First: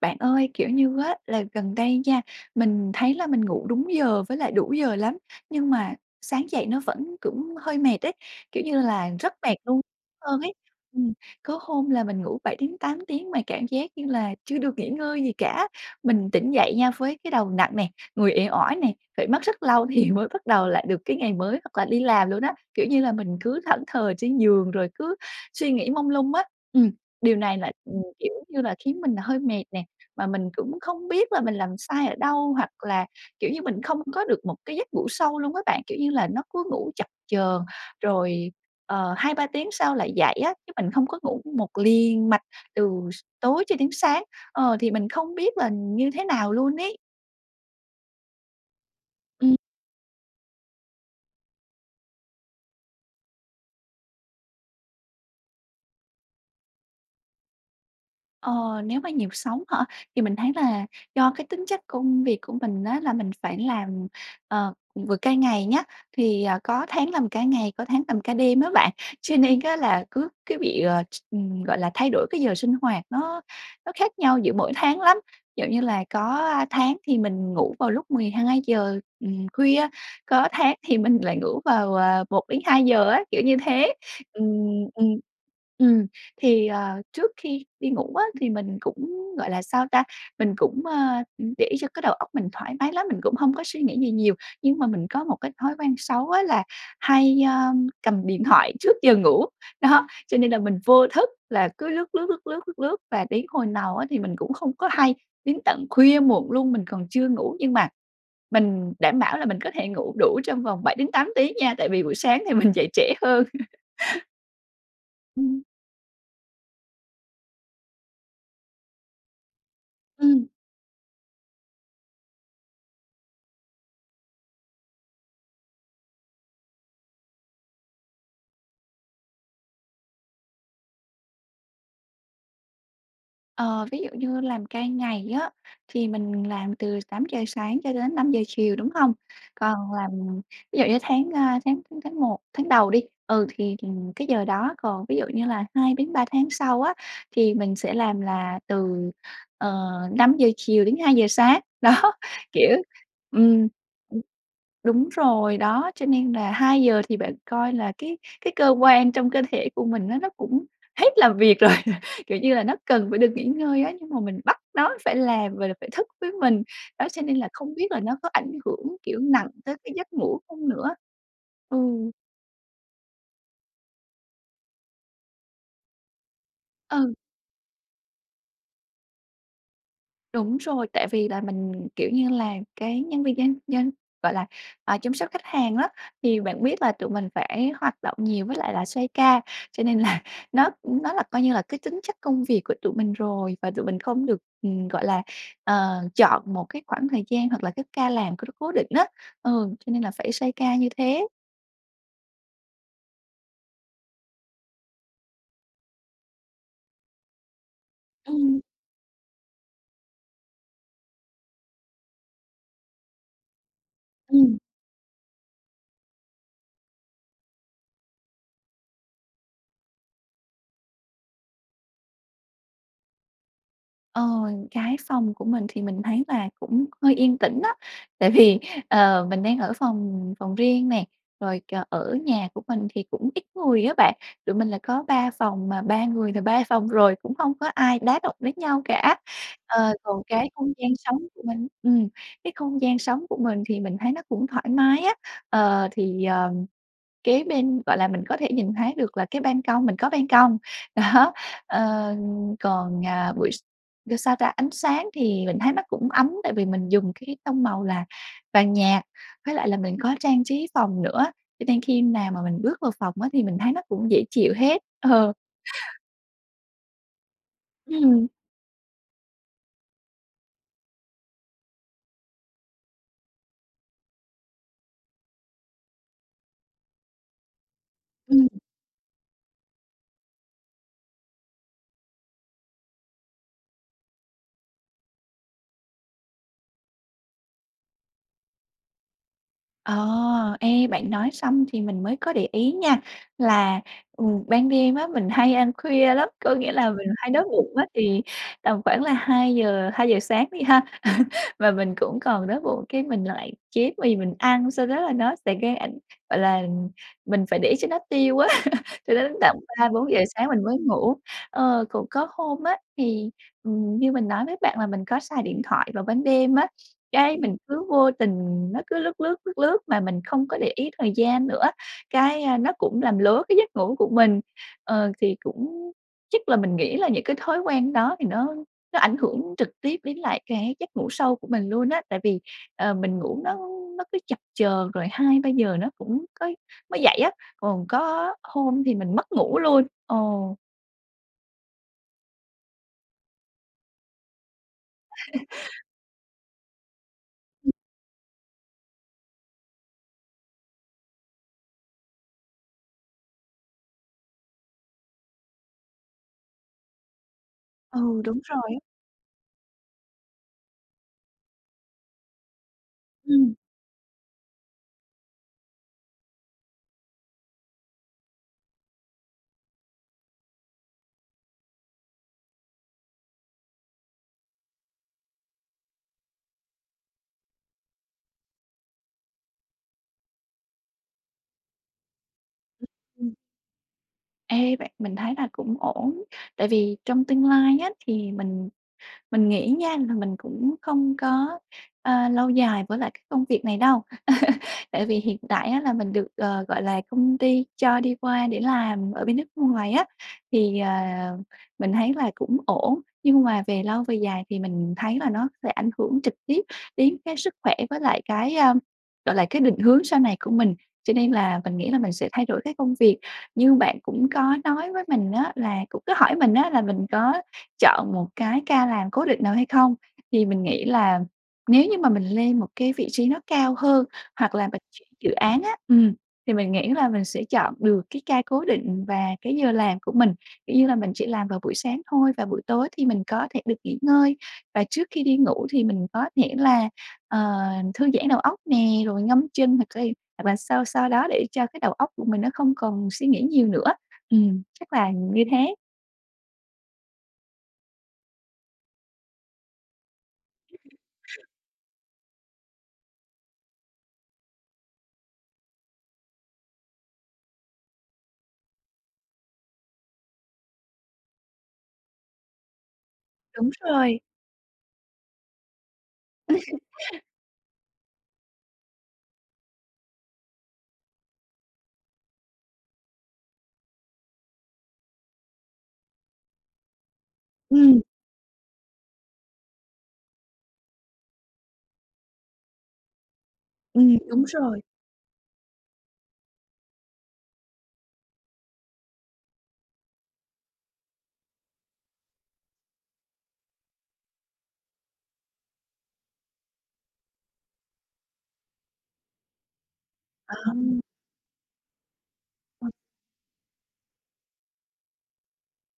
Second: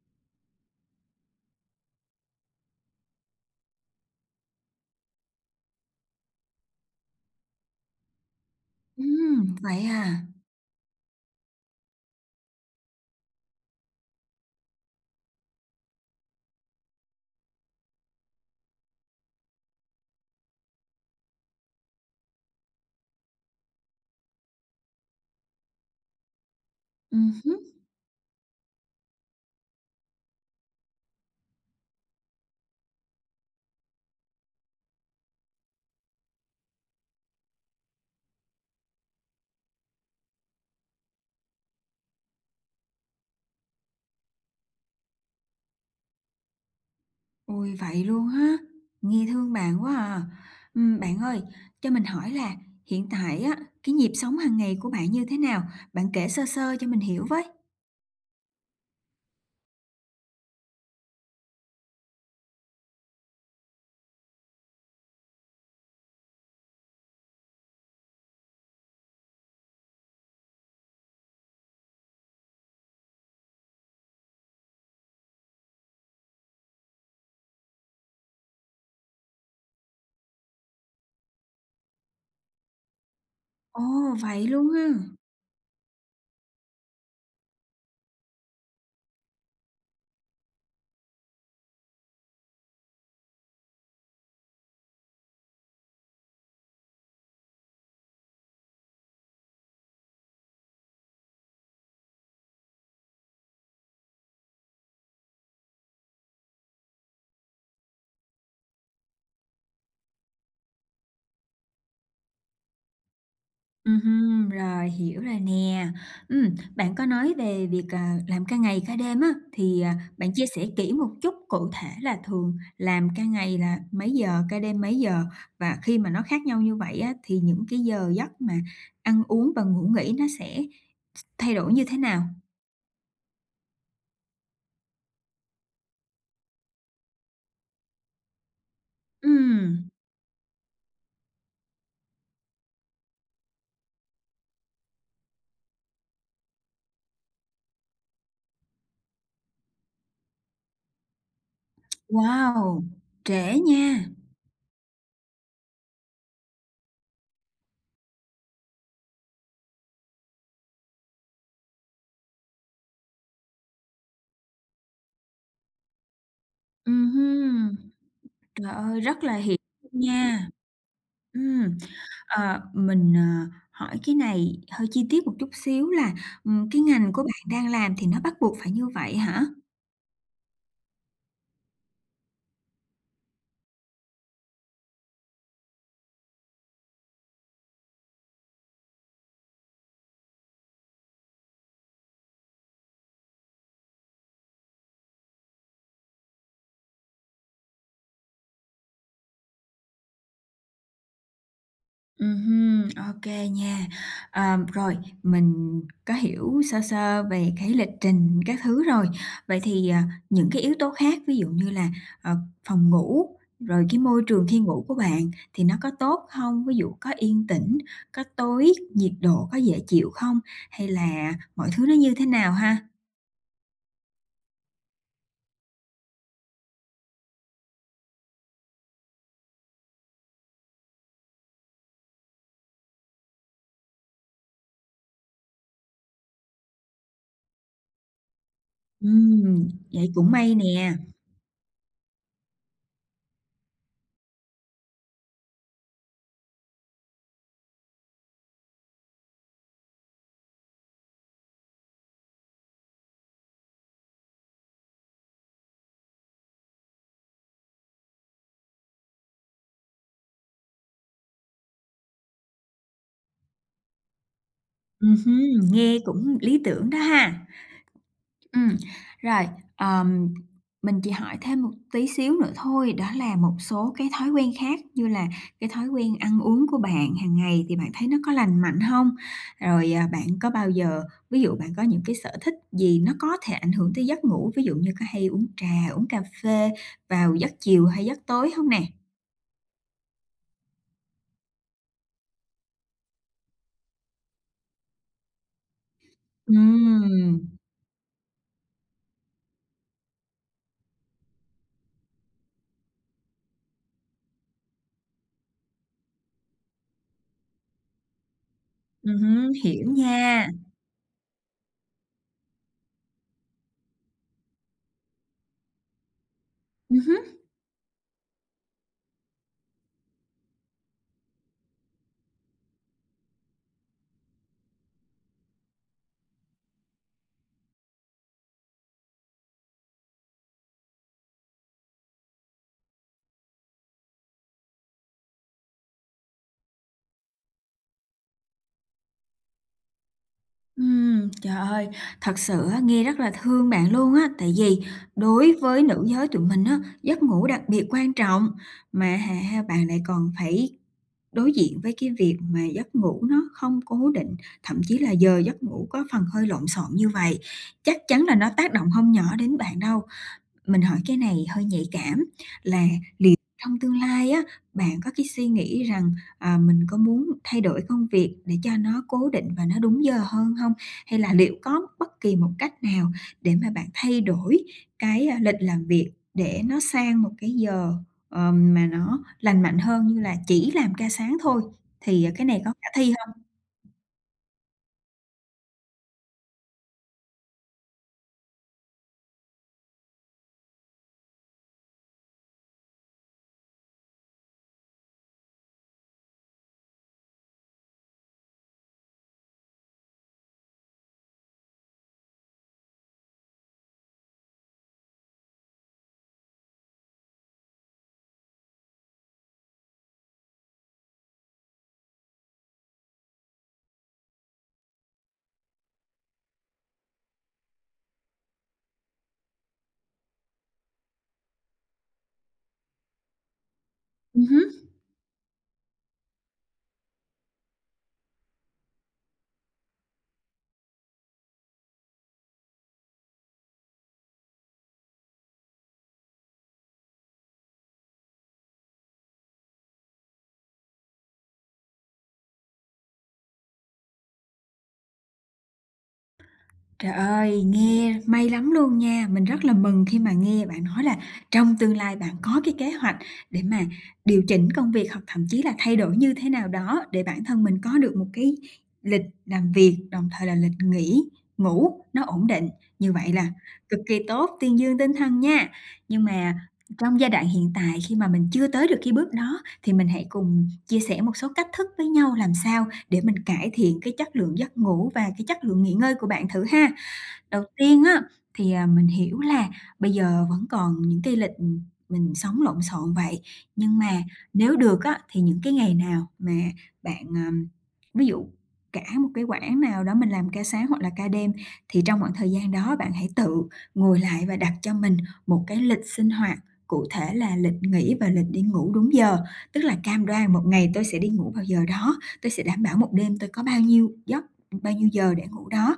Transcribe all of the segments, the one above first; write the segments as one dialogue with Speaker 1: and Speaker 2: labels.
Speaker 1: Bạn ơi, kiểu như á, là gần đây nha, mình thấy là mình ngủ đúng giờ với lại đủ giờ lắm nhưng mà sáng dậy nó vẫn cũng hơi mệt ấy, kiểu như là, rất
Speaker 2: Ừm,
Speaker 1: mệt luôn
Speaker 2: vậy à?
Speaker 1: hơn ấy. Ừm, có hôm là mình ngủ 7-8 tiếng mà cảm giác như là chưa được nghỉ ngơi gì cả, mình tỉnh dậy nha với cái đầu nặng nè, người uể oải nè, phải mất rất lâu thì mới bắt đầu lại được cái ngày mới hoặc là đi làm luôn á, kiểu như là, mình cứ thẫn thờ trên giường rồi cứ suy nghĩ mông lung á. Ừm,
Speaker 2: Ừm
Speaker 1: điều này
Speaker 2: hứm.
Speaker 1: lại, ừm, kiểu như là, khiến mình là hơi mệt nè, mà mình cũng không biết là mình làm sai ở đâu, hoặc là, kiểu như, mình không có được một cái giấc ngủ sâu luôn á bạn, kiểu như là, nó cứ ngủ chập chờn rồi, ờ, 2, 3 tiếng sau lại dậy á, chứ mình không có ngủ một liền mạch từ tối cho đến sáng. Ờ, thì mình không biết là như thế nào luôn ấy.
Speaker 2: Ôi, vậy luôn ha, nghe thương
Speaker 1: Ừm.
Speaker 2: bạn quá à. Ừm, bạn ơi, cho mình hỏi là hiện tại á, cái nhịp sống hàng ngày của bạn như thế nào? Bạn kể sơ sơ cho mình hiểu với.
Speaker 1: Ờ, nếu mà nhịp sống hả, thì mình thấy là do cái tính chất công việc của mình á, là mình phải làm, ờ, ừm, vừa ca ngày nhá, thì, ờ, có tháng làm ca ngày, có tháng làm ca đêm á bạn, cho nên á, là cứ cứ bị, ờ, ừm, gọi là, thay đổi cái giờ sinh hoạt nó nó khác nhau giữa mỗi tháng lắm. Kiểu như là, có, a, tháng thì mình ngủ vào lúc 12:00, ừm, khuya, có tháng thì mình lại ngủ vào, ờ, 1:00-2:00 á, kiểu như
Speaker 2: Ồ,
Speaker 1: thế, ừm,
Speaker 2: vậy luôn ha!
Speaker 1: ừm. Ừm, thì, ờ, trước khi đi ngủ á, thì mình cũng, gọi là, sao ta, mình cũng, ơ, ừm, để cho cái đầu óc mình thoải mái lắm, mình cũng hông có suy nghĩ gì nhiều, nhưng mà mình có một cái thói quen xấu á là hay, ơ, cầm điện thoại trước giờ ngủ. Đó, cho nên là mình vô thức là cứ lướt, lướt, lướt, lướt, lướt, lướt và đến hồi nào á, thì mình cũng không có hay, đến tận khuya muộn luôn mình còn chưa ngủ, nhưng mà mình đảm bảo là mình có thể ngủ đủ trong vòng 7-8 tiếng nha, tại vì buổi sáng thì mình dậy trễ hơn.
Speaker 2: Ừm hưm, rồi hiểu rồi
Speaker 1: Ừm.
Speaker 2: nè. Ừm, bạn có nói về việc, ờ, làm ca ngày ca đêm á, thì, à, bạn chia
Speaker 1: Ừm.
Speaker 2: sẻ kỹ một chút, cụ thể là thường làm ca ngày là mấy giờ? Ca đêm mấy giờ? Và khi mà nó khác nhau như vậy á, thì những cái giờ giấc mà ăn uống và ngủ nghỉ nó sẽ thay đổi như thế nào?
Speaker 1: Ờ, ví dụ như làm ca ngày á thì mình làm từ 8:00 sáng cho đến 5:00 chiều, đúng không?
Speaker 2: Ừm.
Speaker 1: Còn làm ví dụ như tháng, a, tháng tháng tháng một, tháng đầu đi, ừ, thì thìn cái giờ đó còn ví dụ như là 2-3 tháng sau á, thì mình sẽ làm là từ, ờ, 5:00 chiều đến 2:00 sáng. Đó, kiểu
Speaker 2: Wow! Trễ
Speaker 1: ừm,
Speaker 2: nha.
Speaker 1: ừm, đúng rồi, đó, cho nên là 2:00 thì bạn coi là cái cái cơ quan trong cơ thể của mình á, nó cũng hết làm việc rồi, kiểu như là, nó cần phải được nghỉ ngơi á, nhưng mà mình bắt nó phải làm rồi là phải thức với mình, đó,
Speaker 2: Ừm
Speaker 1: cho nên là không
Speaker 2: hưm.
Speaker 1: biết là nó có ảnh
Speaker 2: Trời
Speaker 1: hưởng,
Speaker 2: ơi!
Speaker 1: kiểu,
Speaker 2: Rất là
Speaker 1: nặng
Speaker 2: hiểu
Speaker 1: tới cái
Speaker 2: luôn
Speaker 1: giấc ngủ
Speaker 2: nha.
Speaker 1: không nữa. Ừ.
Speaker 2: Ừm, ờ, mình, ờ, hỏi cái này hơi chi tiết một chút xíu là, ừm, cái ngành
Speaker 1: Ừ.
Speaker 2: của bạn đang làm thì nó bắt buộc phải như vậy hả?
Speaker 1: Đúng rồi, tại vì là mình, kiểu như là, cái nhân viên nhân nhân, gọi là, à, chăm sóc khách hàng á, thì bạn biết là tụi mình phải hoạt động nhiều với lại là xoay ca cho nên là nó nó là coi như là cái tính chất công việc của tụi mình rồi và tụi mình không được, ừm, gọi là, ờ, chọn một cái khoảng thời gian hoặc là cái ca làm có c cố định á. Ừ, cho nên là phải xoay ca như thế.
Speaker 2: Ừm hưm, OK nha. Ờm, rồi mình có hiểu sơ sơ về cái lịch trình
Speaker 1: Ừm.
Speaker 2: các thứ rồi, vậy thì, ờ, những cái yếu tố khác ví dụ như là, ờ, phòng ngủ, rồi cái môi trường
Speaker 1: Ừm.
Speaker 2: khi ngủ của bạn thì nó có tốt hông? Ví dụ có yên tĩnh, có tối, nhiệt độ có dễ chịu không? Hay là mọi thứ nó như thế nào ha?
Speaker 1: Ờ, cái phòng của mình thì mình thấy là cũng hơi yên tĩnh đó, tại vì, ờ, mình đang ở phòng phòng riêng nè, rồi, ờ, ở nhà của mình thì cũng ít người á bạn, tụi mình là có 3 phòng, mà 3 người là 3 phòng rồi cũng không có ai đá động đến nhau cả.
Speaker 2: Ừm,
Speaker 1: Ờ,
Speaker 2: vậy
Speaker 1: còn
Speaker 2: cũng
Speaker 1: cái
Speaker 2: may
Speaker 1: không gian
Speaker 2: nè.
Speaker 1: sống của mình ừm, cái không gian sống của mình thì mình thấy nó cũng thoải mái á, ờ, thì, ờ, kế bên, gọi là, mình có thể nhìn thấy được là cái ban công mình có ban công. Đó, ờ, còn, à, buổi s ơ, sao ta, ánh sáng thì mình thấy nó cũng ấm tại vì mình dùng cái tông màu là vàng nhạt với lại là mình có trang trí phòng nữa, cho nên khi nào mà mình bước vào phòng á, thì mình thấy nó cũng dễ chịu hết.
Speaker 2: Ừm
Speaker 1: Ờ.
Speaker 2: hưm, nghe cũng lý tưởng đó ha.
Speaker 1: Ừm.
Speaker 2: Ừm, rồi, ờm, mình chỉ hỏi thêm một tí xíu nữa thôi, đó là một số cái thói quen khác như là cái thói quen ăn uống của bạn hàng ngày thì bạn thấy nó có
Speaker 1: Ừm.
Speaker 2: lành mạnh hông? Rồi, ờ, bạn có bao giờ, ví dụ bạn có những cái sở thích gì nó có thể ảnh hưởng tới giấc ngủ, ví dụ như có hay uống trà, uống cà phê vào giấc chiều hay giấc tối hông nè?
Speaker 1: Ờ, ê bạn nói xong thì mình mới có để ý nha, là, ừ, ban đêm á mình hay ăn khuya lắm. Có nghĩa là mình hay
Speaker 2: Ừm.
Speaker 1: đói bụng á, thì tầm khoảng là hai giờ hai giờ sáng đi ha, và mình cũng còn đói bụng cái mình lại chế mì mình ăn, sau đó là nó sẽ gây ảnh gọi là, mình phải để cho nó tiêu á, cho
Speaker 2: Ừm
Speaker 1: đến
Speaker 2: hứm,
Speaker 1: tận ba
Speaker 2: hiểu
Speaker 1: bốn giờ sáng
Speaker 2: nha.
Speaker 1: mình mới ngủ. Ờ, cũng có hôm á, thì, ừm, như mình nói với bạn là mình có xài điện thoại vào ban đêm á,
Speaker 2: Ừm
Speaker 1: cái
Speaker 2: hứm.
Speaker 1: mình cứ vô tình nó cứ lướt, lướt, lướt, lướt mà mình không có để ý thời gian nữa, cái, a, nó cũng làm lố cái giấc ngủ của mình. Ờ, thì cũng chắc là mình nghĩ là những cái thói quen đó thì nó nó ảnh hưởng trực tiếp đến lại cái giấc ngủ sâu của mình luôn á. Tại vì, ờ, mình ngủ nó nó cứ chập chờn rồi 2:00-3:00 nó cũng có mới dậy á, còn có hôm thì mình mất ngủ luôn. Ờ.
Speaker 2: Ừm, trời ơi, thật sự á, nghe rất là thương bạn luôn á. Tại vì đối với nữ giới tụi mình á, giấc ngủ đặc
Speaker 1: Ừm.
Speaker 2: biệt quan trọng, mà hả ha, bạn lại còn phải đối diện với cái việc về giấc ngủ nó không cố định, thậm chí là giờ giấc ngủ có phần hơi lộn xộn như vậy, chắc
Speaker 1: Ừ,
Speaker 2: chắn là
Speaker 1: đúng
Speaker 2: nó
Speaker 1: rồi
Speaker 2: tác
Speaker 1: ấy.
Speaker 2: động hông nhỏ đến bạn đâu. Mình hỏi cái này hơi nhạy cảm, là liệu
Speaker 1: Ừm.
Speaker 2: trong tương lai á, bạn có cái suy nghĩ rằng, ờ, mình có muốn thay đổi công việc để cho nó cố định và nó đúng giờ hơn hông? Hay là liệu có bất kỳ một cách nào để mà bạn thay đổi cái, a, lịch làm việc để nó sang một cái giờ, ờm, mà nó lành mạnh hơn như là chỉ làm ca sáng thôi thì, à, cái này có
Speaker 1: Ừm,
Speaker 2: khả thi
Speaker 1: ừm.
Speaker 2: hông?
Speaker 1: Ê, vậy mình thấy là cũng ổn. Tại vì trong tương lai á thì mình mình nghĩ nha là mình cũng không có, ơ, lâu dài với lại cái công việc này đâu. Tại vì hiện tại á là mình được, ờ, gọi là, công ty cho đi qua để làm ở bên nước ngoài á, thì, ờ, mình thấy là cũng ổn. Nhưng mà về lâu về dài thì mình thấy là nó sẽ ảnh hưởng trực tiếp đến cái sức khỏe với lại cái, ơ, gọi là, cái định hướng sau này của mình, cho nên là mình nghĩ là mình sẽ thay đổi cái công việc. Như bạn cũng có nói với mình á là cũng cứ hỏi mình á là mình có chọn một cái ca làm cố định nào hay không, thì mình nghĩ là nếu như mà mình lên một cái vị trí nó cao hơn
Speaker 2: Ừm
Speaker 1: hoặc
Speaker 2: hứm.
Speaker 1: là mình [unintelligible] dự án á. Ừm, thì mình nghĩ là mình sẽ chọn được cái ca cố định và cái giờ làm của mình. Kiểu như là, mình chỉ làm vào buổi sáng thôi và buổi tối thì mình có thể được nghỉ ngơi, và trước khi đi ngủ thì mình có thể là, ờ, thư giãn đầu óc nè, rồi ngâm chân hoặc cay, hoặc là sao sao đó để cho cái đầu óc của mình nó không còn suy nghĩ nhiều nữa. Ừm, chắc là như thế.
Speaker 2: Trời ơi, nghe may lắm luôn nha. Mình rất là mừng khi mà nghe bạn nói là
Speaker 1: [unintelligible]
Speaker 2: trong tương lai bạn có cái kế hoạch để mà điều chỉnh công việc hoặc thậm chí là thay đổi như thế nào đó để bản thân mình có được một cái lịch làm việc, đồng thời là lịch nghỉ, ngủ, nó ổn định. Như vậy là
Speaker 1: Đúng
Speaker 2: cực kỳ
Speaker 1: rồi.
Speaker 2: tốt, tuyên dương tinh thần nha! Nhưng mà trong giai đoạn hiện tại khi mà mình chưa tới được cái bước đó thì mình hãy cùng chia sẻ một số cách thức với nhau làm sao để mình cải thiện cái chất lượng giấc ngủ và cái chất lượng nghỉ ngơi của bạn thử ha. Đầu
Speaker 1: Ừm.
Speaker 2: tiên á thì, à, mình hiểu là bây giờ vẫn còn những cái lịch, ừm, mình sống lộn xộn vậy, nhưng mà
Speaker 1: Ừm, đúng
Speaker 2: nếu
Speaker 1: rồi.
Speaker 2: được á thì những cái ngày nào mà bạn, ờm ví dụ cả một cái quãng nào đó mình làm ca sáng hoặc là ca đêm thì trong khoảng thời gian đó bạn hãy tự ngồi lại và đặt cho mình một cái lịch sinh hoạt cụ thể là lịch nghỉ và lịch đi ngủ đúng giờ. Tức là cam đoan một ngày
Speaker 1: Ờm.
Speaker 2: tôi sẽ đi ngủ vào giờ đó, tôi sẽ đảm
Speaker 1: Ừm.
Speaker 2: bảo một đêm tôi có bao nhiêu giấc, bao nhiêu giờ để ngủ đó.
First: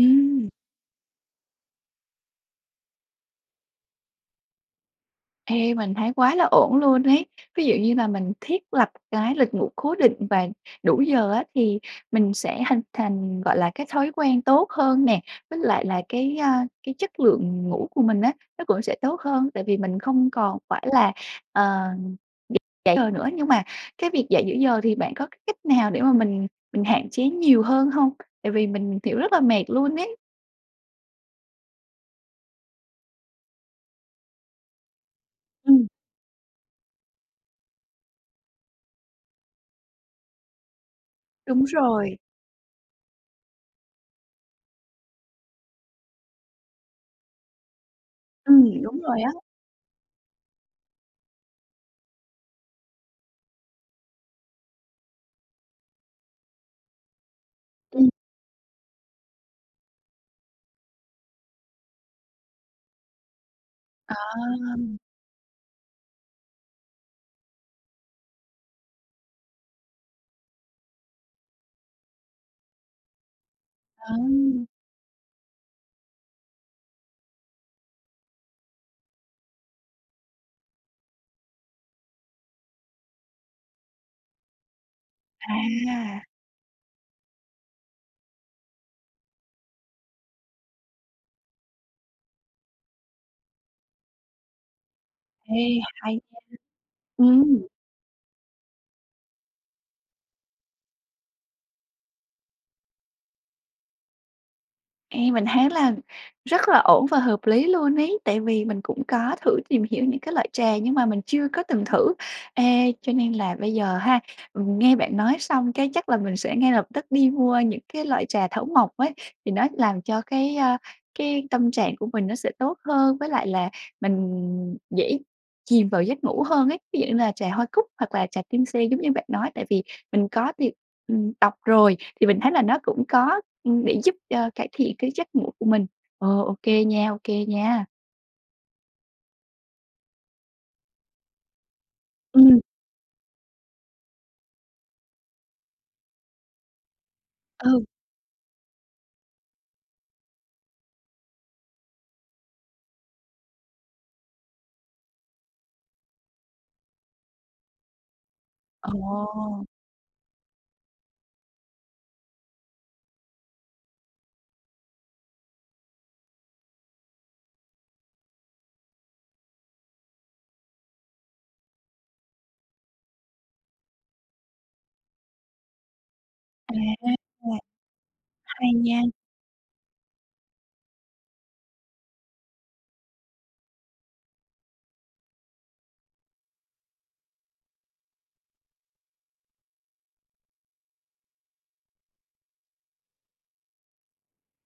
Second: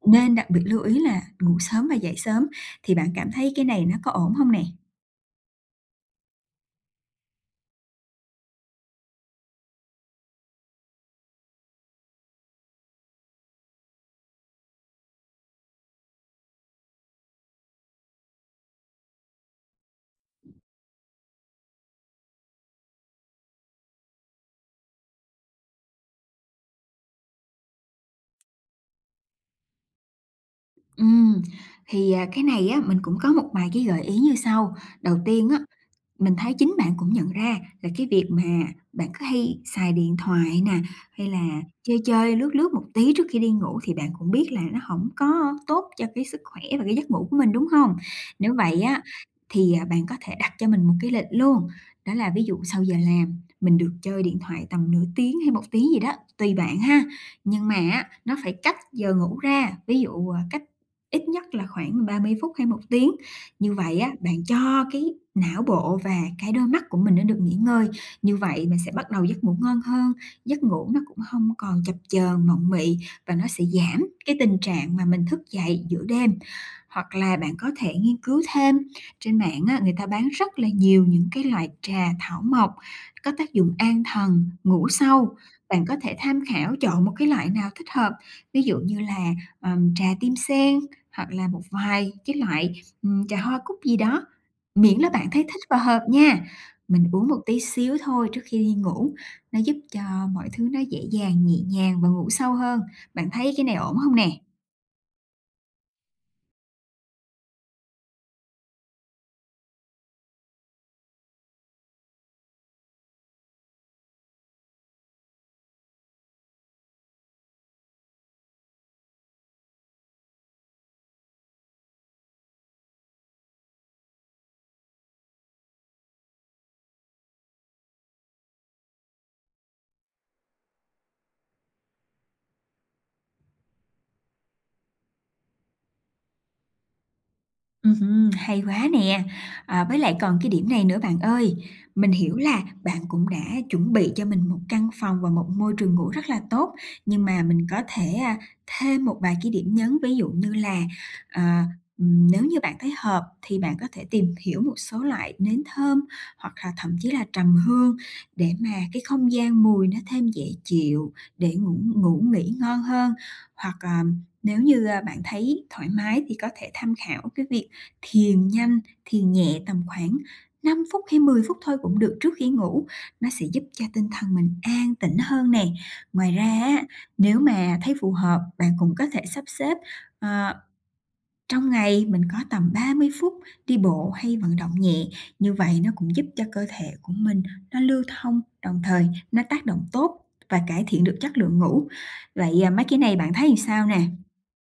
Speaker 2: Nên đặc biệt lưu ý là ngủ sớm và dậy sớm, thì bạn cảm thấy cái này nó có ổn hông nè?
Speaker 1: Ê, mình thấy quá là ổn luôn ấy. Ví dụ như là mình thiết lập cái lịch ngủ cố định và đủ giờ á, thì mình sẽ hình thành, gọi là, cái thói quen tốt hơn nè, với lại là cái, a, cái chất lượng ngủ của mình á, nó cũng sẽ tốt hơn, tại vì mình không còn phải là, ờ, dậy giờ nữa. Nhưng mà cái việc dậy giữa giờ, thì bạn có cái cách nào để mà mình mình hạn chế nhiều hơn hông? Tại vì mình, kiểu, rất là mệt luôn ấy.
Speaker 2: Ừm, thì, à, cái này á, mình cũng có một vài cái gợi ý như sau. Đầu tiên á,
Speaker 1: Ừm.
Speaker 2: mình thấy chính bạn cũng nhận ra là cái việc mà bạn cứ hay xài điện thoại nè, hay là
Speaker 1: Đúng
Speaker 2: chơi
Speaker 1: rồi.
Speaker 2: chơi, lướt lướt một tí trước khi đi ngủ, thì bạn cũng biết là nó hổng có tốt cho cái sức khỏe và cái giấc ngủ của mình, đúng hông? Nếu
Speaker 1: Ừm,
Speaker 2: vậy
Speaker 1: đúng
Speaker 2: á,
Speaker 1: rồi á.
Speaker 2: thì, à, bạn có thể đặt cho mình một cái lịch luôn. Đó là ví dụ sau giờ làm, mình được chơi điện thoại tầm nửa tiếng hay 1 tiếng gì đó, tùy bạn ha, nhưng mà
Speaker 1: Ừm.
Speaker 2: á, nó phải cách giờ ngủ ra, ví dụ, ờ, cách ít nhất là khoảng 30 phút hay 1 tiếng. Như vậy á,
Speaker 1: À.
Speaker 2: bạn cho cái não bộ và cái đôi mắt của mình nó được nghỉ ngơi. Như vậy mình sẽ bắt đầu giấc ngủ ngon hơn, giấc ngủ nó cũng hông còn chập chờn, mộng mị, và nó sẽ giảm cái tình
Speaker 1: Ừm.
Speaker 2: trạng mà mình thức dậy giữa đêm. Hoặc là bạn có thể nghiên cứu thêm trên mạng á người ta bán rất là nhiều những cái loại trà thảo mộc, có tác dụng an thần, ngủ sâu. Bạn có thể
Speaker 1: À.
Speaker 2: tham khảo, chọn một cái loại nào thích hợp, ví dụ như là, ờm, trà tim sen, hoặc là một vài cái loại, ừm, trà hoa cúc gì đó, miễn là bạn thấy thích và
Speaker 1: Ê,
Speaker 2: hợp
Speaker 1: hay nha.
Speaker 2: nha. Mình uống một tí
Speaker 1: Ừm.
Speaker 2: xíu thôi, trước khi đi ngủ, nó giúp cho mọi thứ nó dễ dàng, nhẹ nhàng và ngủ sâu hơn. Bạn thấy cái này ổn hông nè?
Speaker 1: Ê, mình thấy là rất là ổn và hợp lý luôn ấy, tại vì mình cũng có thử tìm hiểu những cái loại trà nhưng mà mình chưa có từng thử. Ê, cho nên là bây giờ ha, nghe bạn nói xong cái chắc là mình sẽ ngay lập tức đi mua những cái loại trà thảo mộc ấy thì nó làm cho cái, a, cái tâm trạng của mình nó sẽ tốt hơn với lại là mình dễ chìm vào giấc ngủ hơn ấy, ví dụ như là trà hoa cúc hoặc là trà tim sen giống như bạn nói, tại vì mình có tìm ừm, đọc rồi thì mình thấy là nó cũng có, ưm, để giúp cho cải thiện cái giấc ngủ của mình. Ờ, ô kê nha, ô kê nha.
Speaker 2: Ừm hưm, hay quá nè. À, với lại còn cái điểm này nữa bạn ơi, mình hiểu
Speaker 1: Ừm.
Speaker 2: là bạn cũng đã chuẩn bị cho mình 1 căn phòng và một môi trường ngủ rất là tốt, nhưng mà mình có
Speaker 1: Ừ.
Speaker 2: thể, a, thêm một vài cái điểm nhấn, ví dụ như là, à, ừm, nếu như bạn thấy hợp thì bạn có thể tìm hiểu một số loại nến thơm, hoặc là thậm chí là trầm hương để mà cái không gian
Speaker 1: Ồ.
Speaker 2: mùi nó thêm dễ chịu, để ngủ ngủ nghỉ ngon hơn, hoặc, à, nếu như, a, bạn thấy thoải mái thì có thể tham khảo cái việc thiền nhanh, thiền nhẹ tầm khoảng 5 phút hay 10 phút thôi cũng được trước khi ngủ, nó sẽ giúp cho tinh thần mình an tĩnh hơn nè. Ngoài ra
Speaker 1: À.
Speaker 2: á, nếu
Speaker 1: [unintelligible]
Speaker 2: mà thấy phù hợp,
Speaker 1: Hay
Speaker 2: bạn cũng
Speaker 1: nha.
Speaker 2: có thể sắp xếp, ờ, trong ngày mình có tầm 30 phút đi bộ hay vận động nhẹ, như vậy nó cũng giúp cho cơ thể của mình nó lưu thông, đồng thời nó tác động tốt và cải thiện được chất lượng ngủ. Vậy, à, mấy cái này bạn thấy làm sao nè?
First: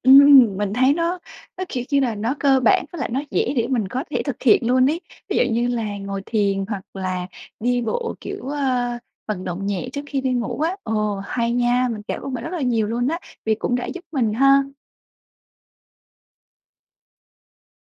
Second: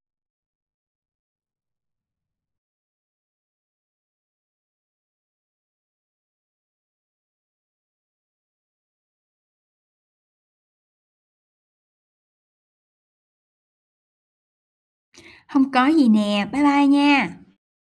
Speaker 1: Ừm, mình thấy nó nó, kiểu như là, nó cơ bản với lại nó dễ để mình có thể thực hiện luôn ấy, ví dụ như là ngồi thiền hoặc là đi bộ, kiểu, ơ, vận động nhẹ trước khi đi ngủ á. Ồ, hay nha, mình cảm ơn bạn rất là nhiều luôn á, vì cũng đã giúp mình ha.
Speaker 2: Hông có gì nè. Bye bye nha.